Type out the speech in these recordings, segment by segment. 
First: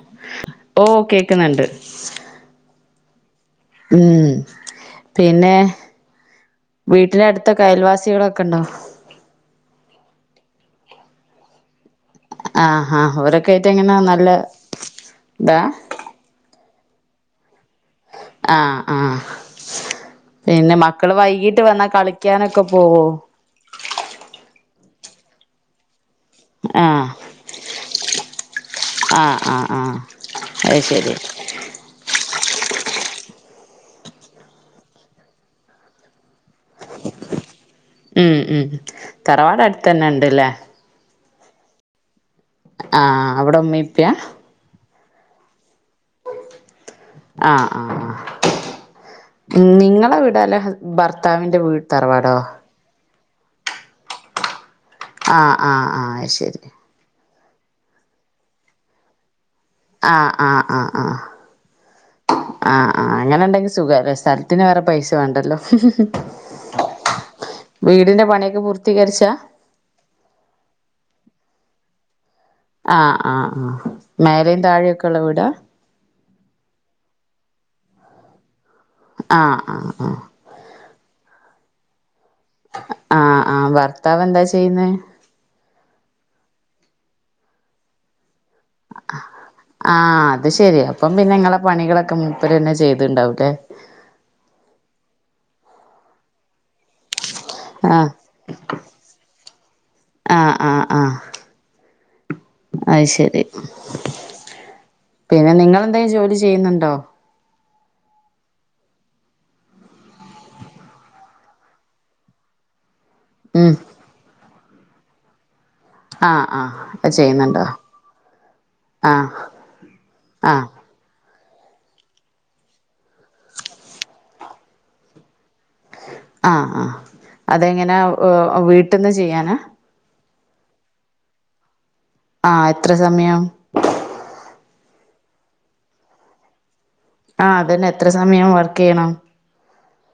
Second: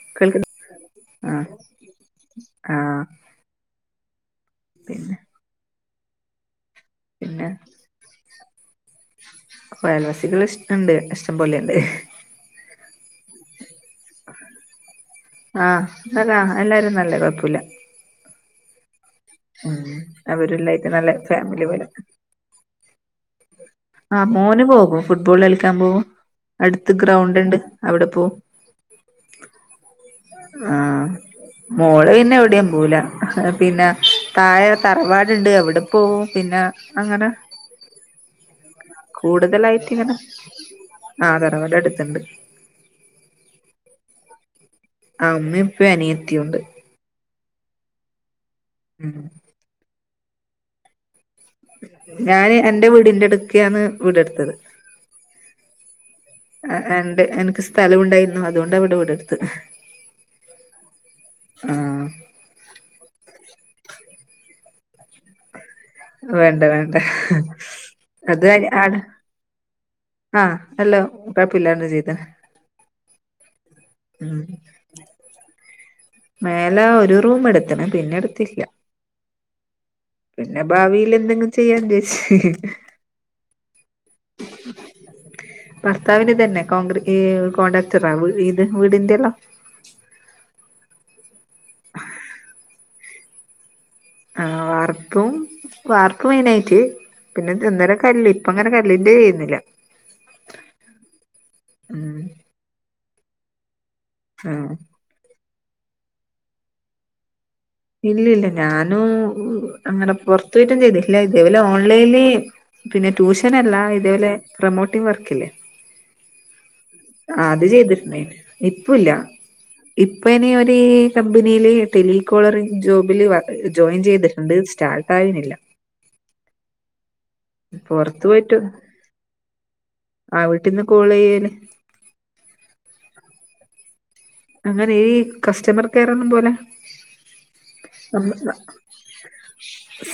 ഏ കേൾക്ക ഹ് ഓ ആഹ് കേക്കുന്നണ്ട് ആഹ് ഉം പിന്നെ വീട്ടിന്റെ പിന്നെ അടുത്തൊക്കെ അയൽവാസികളൊക്കെ ഉണ്ടോ അയൽവാസികൾ ഇഷ്ടണ്ട് ഇഷ്ടംപോലെയുണ്ട് ആഹ് ഹ അവരൊക്കെ ആയിട്ട് എങ്ങന നന്ന ആഹ് നല്ലതാ എല്ലാരും നല്ല കൊഴ്പ്പുല്ല ആഹ് ആഹ് പിന്നെ അവരെല്ലായിട്ട് നല്ല മക്കള് വൈകീട്ട് ഫാമിലി പോലെ വന്നാ കളിക്കാനൊക്കെ പോവോ ആഹ് മോന് പോകും ഫുട്ബോൾ കളിക്കാൻ പോകും അടുത്ത് ആഹ് ഗ്രൗണ്ട് ഉണ്ട് അവിടെ പോവും ആഹ് ആഹ് ആഹ് ആഹ് അയ്ശരി മോള് പിന്നെ എവിടേം പോവുല പിന്നെ താഴെ തറവാടുണ്ട് അവിടെ പോവും പിന്നെ അങ്ങനെ ഉം ഉം തറവാട് അടുത്ത് കൂടുതലായിട്ട് തന്നെ ഇങ്ങനെ ഉണ്ട് ല്ലേ ആഹ് തറവാട് എടുത്ത്ണ്ട് ആഹ് അവടെ ഉമ്മിം ഇപ്പ്യ ആഹ് ഉമ്മേം ഇപ്പേം അനിയത്തിയുണ്ട് ആഹ് ആഹ് ഉം ഉം നിങ്ങളെ വീടല്ലേ ഭർത്താവിന്റെ വീട് തറവാടോ ഞാന് എന്റെ വീടിന്റെ അടുക്കയാണ് വീടെടുത്തത് ആഹ് ആഹ് ആഹ് അയ്ശരി ഇണ്ട് എനിക്ക് സ്ഥലം ഉണ്ടായിരുന്നു അതുകൊണ്ട് അവിടെ വീട് എടുത്ത് ആഹ് ആഹ് ആഹ് ആഹ് ആഹ് ആഹ് ആഹ് അങ്ങനെ ഉണ്ടെങ്കിൽ സുഖല്ലേ സ്ഥലത്തിന് വേറെ പൈസ വേണ്ടല്ലോ വേണ്ട വേണ്ട വീടിന്റെ അത് പണിയൊക്കെ ആണ് പൂർത്തീകരിച്ചാ ആഹ് ഹലോ കുഴപ്പോല്ലാതെ ചെയ്തേ ആഹ് ആഹ് ആഹ് മേലിം താഴെയൊക്കെ ഉള്ള വിടാ മേലെ ഒരു റൂം എടുത്ത്ണ് പിന്നെ എടുത്തില്ല ആഹ് ആഹ് ആഹ് പിന്നെ ഭാവിയിൽ എന്തെങ്കിലും ചെയ്യാന്നെച്ച് ആഹ് ആഹ് ഭർത്താവ് എന്താ ചെയ്യുന്നെ ഭർത്താവിന് ഇതന്നെ കോൺഡ്ര ഈ കോൺട്രക്ടറ് ഇത് വീടിന്റെല്ല ആഹ് അത് ശരി അപ്പം പിന്നെ നിങ്ങളെ പണികളൊക്കെ മുപ്പര് തന്നെ ചെയ്തിണ്ടാവുല്ലേ ആഹ് വാർപ്പും വാർപ്പ് മെയിൻ ആയിട്ട് പിന്നെ ഇന്നലെ ആഹ് കല്ല് ഇപ്പം അങ്ങനെ കല്ലിന്റെ ചെയ്യുന്നില്ല ആഹ് ആഹ് ആഹ് ഉം അയ്ശരി ഉം പിന്ന നിങ്ങെളെന്തേയും ജോലി ചെയ്യുന്നുണ്ടോ? ഇല്ല ഇല്ല ഞാനും അങ്ങനെ പൊറത്തു പോയിട്ടൊന്നും ചെയ്തിട്ടില്ല ഇതേപോലെ ഓൺലൈല് പിന്നെ ഉം ട്യൂഷനല്ല ഇതേപോലെ പ്രമോട്ടിങ് വർക്കില്ലേ ആഹ് ആഹ് ആഹ് ചെയ്യുന്നുണ്ടോ അത് ചെയ്തിട്ടുണ്ടാര്ന്ന് ഇപ്പല്ല ആഹ് ഇപ്പനി ആഹ് ഒരീ. കമ്പനിയില് ടെലികോളറിങ് ജോബില് വർ ജോയിൻ ചെയ്തിട്ടുണ്ട് സ്റ്റാർട്ട് ആയിന്നില്ല. ആഹ് ആഹ് അതെങ്ങനാ പൊറത്ത് പോയിട്ട് വീട്ടിന്ന് ചെയ്യാനാ ആ വീട്ടിന്ന് കോൾ ചെയ്യ്‌ ആഹ് എത്ര സമയം അങ്ങനെ ഈ കസ്റ്റമർ കെയർ ഒന്നും പോലെ ആഹ് അതന്നെ എത്ര നമ്മ- സമയാ ന- വർക്കെയുണ്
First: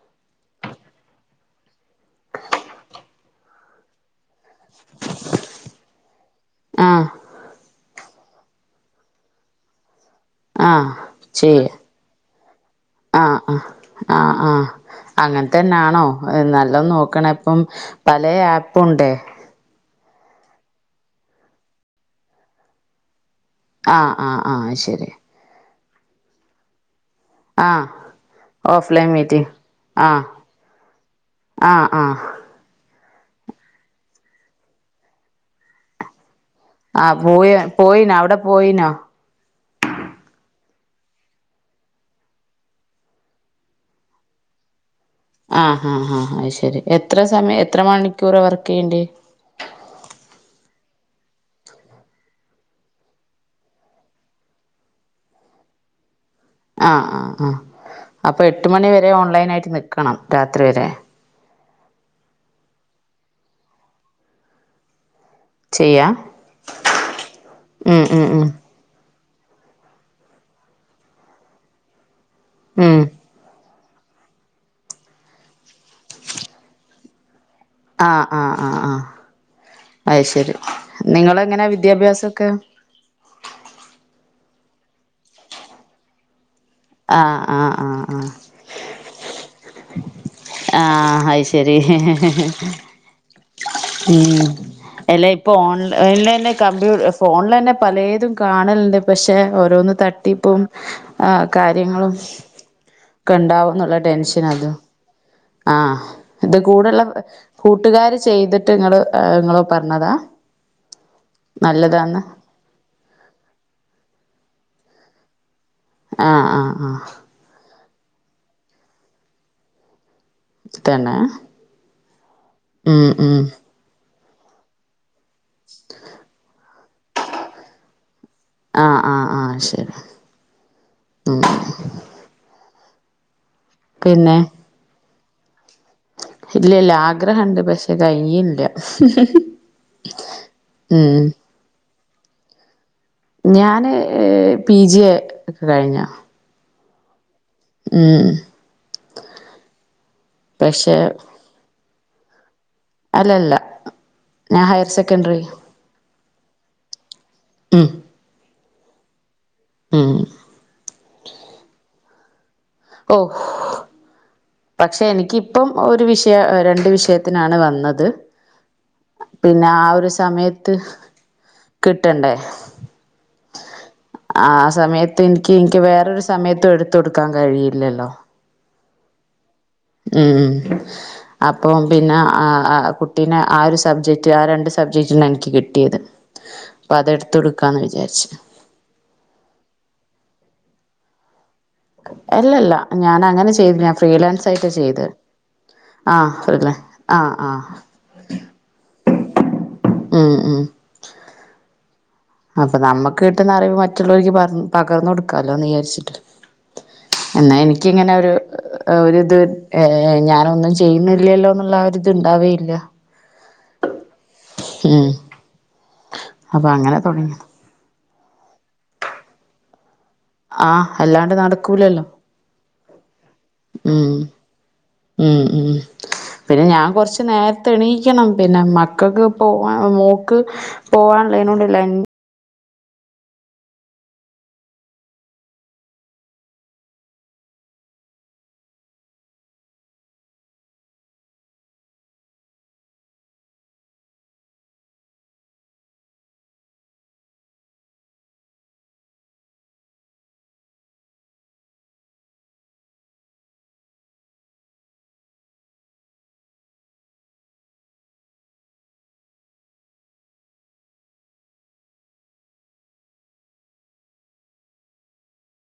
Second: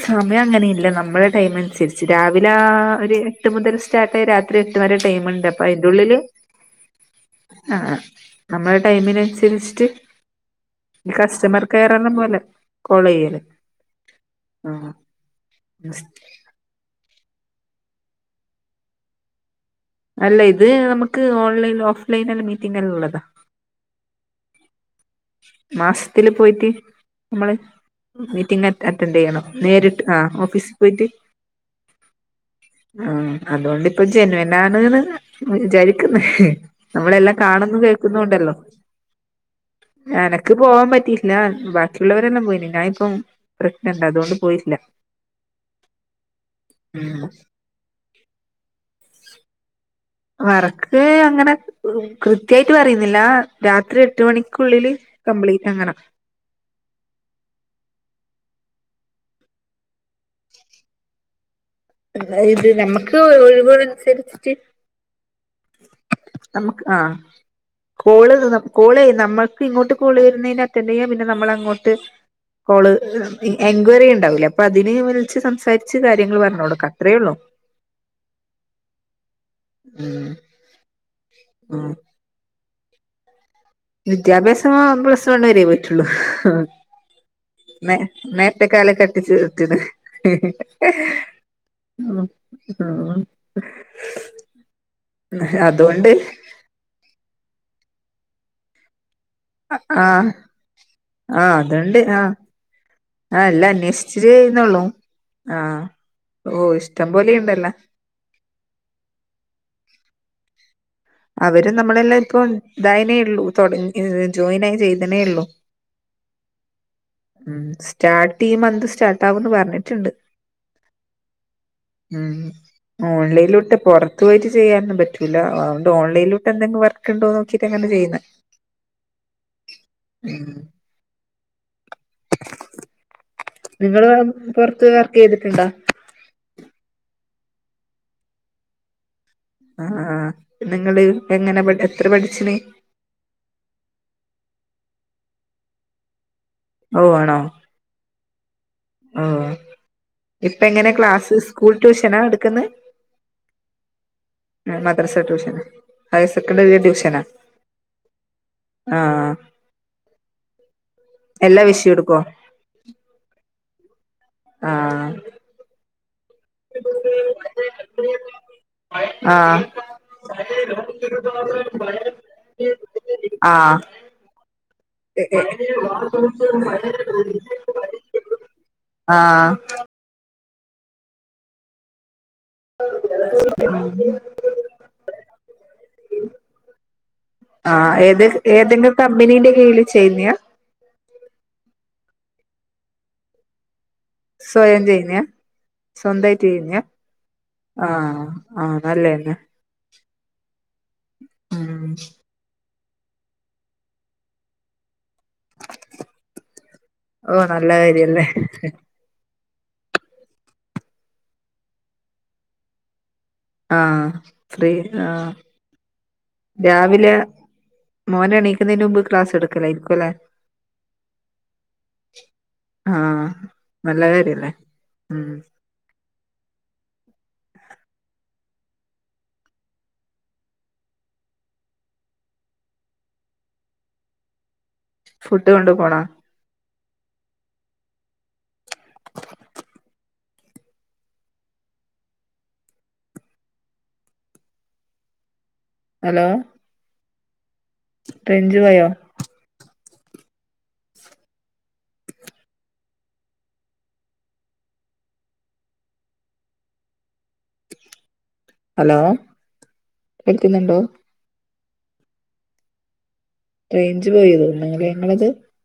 സമയം അങ്ങനെ ഇല്ല നമ്മളെ ടൈമ് അനുസരിച്ച് രാവിലെ ആ ഒര് എട്ട് മുതൽ സ്റ്റാർട്ടായി രാത്രി എട്ട് വരെ ടൈമുണ്ട് അപ്പോ അതിൻറെ ഉള്ളില് ആഹ് ആഹ് നമ്മളെ ടൈമിനനുസരിച്ചിട്ട് ആഹ് കസ്റ്റമർ ചെയ്യ കെറെന്ന പോലെ കോൾ ആഹ് ചെയ്യല് അഹ് ആഹ് ആഹ് അങ്ങനത്തന്നാണോ? നല്ലോം നോക്കണെ പ്പം പലേ ആപ്പും ണ്ടെ അല്ലയ് ഇത് നമക്ക് ഓൺലൈൻല് ഓഫ്‌ലൈനെല്ലാം മീറ്റിംങ്ങെല്ലാം ള്ളതാ ആഹ് ആഹ് ആഹ് ശരി മാസ്ത്തില് പോയിട്ട് നമ്മള് ആഹ് മീറ്റിംഗ് അറ്റ്‌ ഓഫ്‌ലൈൻ അറ്റൻഡ് ചെയ്യണം മീറ്റിംഗ് നേരിട്ട് ആ ആഹ് ഓഫീസ് പോയിട്ട് ആഹ് ആഹ്. ആഹ് അതോണ്ടിപ്പൊ ജെനുവ്നാണ്ന്ന് വിചാരിക്കുന്ന്. ആഹ് നമ്മളെല്ലാ പോയ കാണുന്നും പോയിനോ അവിടെ കേക്കുന്നുണ്ടല്ലോ. പോയിനോ അനക്ക് പോവാൻ പറ്റിയില്ല ബാക്കിയുള്ളവരെല്ലം പോയിന് ഞാ ഇപ്പം. പ്രഗ്നന്റാ അതുകൊണ്ട് പോയിട്ടില്ല. ആ ആ ആ അശെരി എത്ര ഉം സമയ് എത്ര മണിക്കൂറാ വർക്ക് യ്യേണ്ട്യേ വർക്ക് അങ്ങനെ കൃത്യായ്ട്ട് പറയുന്നില്ല രാത്രി എട്ട് മണിക്കുള്ളില്. കംപ്ലീറ്റ് അങ്ങനാ ആഹ് ആഹ് ആഹ് അപ്പൊ എട്ട് മണിവരെ ഓൺലൈനായിട്ട് നിക്കണം രാത്രി വരെ ഇത് നമ്മക്ക് ഒഴിവള് അനുസരിച്ചിട്ട് ചെയ്യാ നമ്മ്ക്ക് ആഹ് ഉം ഉം കോള് ഉം തീർന്നപ്പോ കോള് നമ്മൾക്ക് ഇങ്ങോട്ട് കോള് വരുന്നെന് അറ്റൻഡ് ചെയ്യാം പിന്നെ നമ്മൾ അങ്ങോട്ട് കോള് ഉം എൻക്വയറി ഉണ്ടാവൂല്ലേ അപ്പൊ അതിന് വിളിച്ച് സംസാരിച്ച് കാര്യങ്ങൾ പറഞ്ഞ് കൊടുക്ക അത്രേയുള്ളു. ആഹ് ആഹ് അഹ് ആഹ് അത് ഉം ശരി നിങ്ങള്ങ്ങനാ ഉം വിദ്യാഭ്യാസൊക്കെ? വിദ്യാഭ്യാസം ആഹ് പ്ലസ്സ് വണ്ണ് വരേ പോയിട്ടുള്ളൂ. ആഹ് ആഹ് ആഹ് മെ ആഹ് മെരത്തെക്കാലെ കെട്ടിച്ച് വിട്ടിയതെ ആഹ് ആഹ് അത് ശരി ഹെ ഹെ ഹെ ഉം എല ഇപ്പൊ അതുകൊണ്ട് ഓൺലൈ ലെ. കമ്പ്യൂ ഫോണിലന്നെ പലേതും കാണലുണ്ട് പക്ഷെ ഓരോന്ന് ആഹ് തട്ടിപ്പും ആ ആഹ് അതുണ്ട് കാര്യങ്ങളും ആഹ് ആഹ് ക്കണ്ടാവു എല്ലാം ന്നുള്ള അന്വേഷിച്ചിട്ട് ടെൻഷനതും. ചെയ്യുന്നുള്ളൂ ആഹ് ഇത് ഓഹ് കൂടള്ള ഇഷ്ടം പോലെ ഉണ്ടല്ലോ കൂട്ടുകാർ ചെയ്തിട്ട് നിങ്ങളെ നിങ്ങളെ പറഞ്ഞതാ അവര് നല്ലതാന്ന് നമ്മളെല്ലാം പ്പൊ ഇതായനേ ഉള്ളു തുടങ്ങി ജോയിൻ ആയി ചെയ്തനേ ഉള്ളു ആഹ് ആഹ് ആഹ്. ഉം സ്റ്റാർട്ട് ഈ മന്ത് സ്റ്റാർട്ടാകുന്ന് പറഞ്ഞിട്ടുണ്ട് തന്നെ മ് ഉം ഉം ഓൺലൈനിലുട്ട് പൊറ ക്ക്പോയിട്ട് ചെയ്യാനൊന്നും പറ്റൂല്ല അതുകൊണ്ട് ഓൺലൈനിലൂട്ടെന്തെങ്കു വർക്ക്ണ്ടോ നോക്കിട്ടങ്ങനെ ചെയ്യ്ന്നെ. ആഹ് ആഹ് ആഹ് ശരി ഉം നിങ്ങള് വേർ പിന്നെ പൊർത്ത് വർക്കെയ്തിട്ടുണ്ടോ? ഇല്ല ല്ല ആഗ്രഹണ്ട് പക്ഷെ കഴിയിഞ്ഞില്ല ആഹ് ആഹ് നിങ്ങള് എങ്ങനെ പട് എത്ര പഠിച്ചിന്? ഞാന് പി ജി എ കഴിഞ്ഞ. ഓഹ് ആണോ ഉം ആ ഇപ്പെങ്ങനെ പക്ഷെ ക്ലാസ് സ്കൂൾ ട്യൂഷനാ ട്ക്കുന്നേ അല്ലല്ല ഞാൻ ഹയർ മദർസ്സ സെക്കൻഡറി ട്യൂഷനാ ഹയർസെക്കണ്ടറി ഡിവിഷനാ. ഉം ആഹ് ആഹ് ഉം എല്ലാ വിഷയെടുകും ഓഹ് പക്ഷെ ആഹ് എനിക്കിപ്പം ഒരു വിഷയ രണ്ട് വിഷയത്തിനാണ് വന്നത്. പിന്നെ ആഹ് ആ ഒരു സമയത്ത് കിട്ടണ്ടേ [unintelligible] ആഹ്. ആ സമയത്ത് ഇ എനിക്ക് ഇ. എനിക്ക് വേറൊരു സമയത്തും എടുത്ത് കൊടുക്കാൻ കഴിയില്ലല്ലോ ആഹ് ഉം അപ്പം പിന്ന ആഹ് ആഹ് കുട്ടീന ആഹ് ഒരു സബ്ജെക്ട് ആ രണ്ട് സബ്ജെക്ടിനാന്ക്ക് കിട്ടിയത് അപ്പൊ അതെടുത്തു കൊടുക്കാന്ന് ആഹ് ഏത് വിചാരിച്ചു ഏതെങ്കിലും കമ്പനീന്റെ കീഴിൽ ചെയ്ന്നാ അല്ലല്ല ഞാൻ അങ്ങനെ ചെയ്ത് ഞാ ത്രീലെൻസായിട്ട് സ്വയം ചെയ്തെ ചെയ്യുന്നയാ ആ സ്വന്തായിട്ട് അതെന്നെ ചെയ്യുന്നയാ ആഹ് ആഹ് ആഹ് നല്ലെന്നെ ഉം ഉം. അപ്പ നമ്മക്ക് കിട്ടുന്ന അറിവ് മറ്റുള്ളവരിക്ക് പറഞ് പകർന്ന് കൊടുക്കാല്ലോന്ന് വിചാരിച്ചിട്ട് ഓ എന്നാ നല്ല എനിക്കിങ്ങനെ കാര്യല്ലേ ഒരു ആഹ് ഒരുത് ഏ ഞാനൊന്നും ചെയ്യുന്നില്ലല്ലോന്ന്ള്ള ആഹ്‌ഒര്ത് ഉണ്ടാവേയില്ല. ആഹ്‌ ഫ്രീ ഉം ആഹ്‌ അപ്പൊ അങ്ങനെ രാവിലെ തുടങ്ങി മോനെണീക്കുന്നതിന് മുൻപ് ക്ലാസ് ട്ക്കലായിരിക്കുല്ലേ ആഹ് എല്ലാണ്ട് നടക്കൂലല്ലോ ആഹ് ഉം നല്ലകാര്യല്ലേ? ഉം പിന്നെ ഞാൻ കൊറച്ച് നേര്ത്തെ എണീക്കണം പിന്നെ മക്കക്ക് പോവാ മോക്ക് പോവാന്ള്ളേനോടല്ലെ ൻ. ഫുഡ് കൊണ്ടു പോണം ഹലോ. റേഞ്ച് പോയോ? ഹലോ കേക്ക്ന്നുണ്ടോ? റേയിഞ്ച് പോയിതോ നിങ്ങളത്?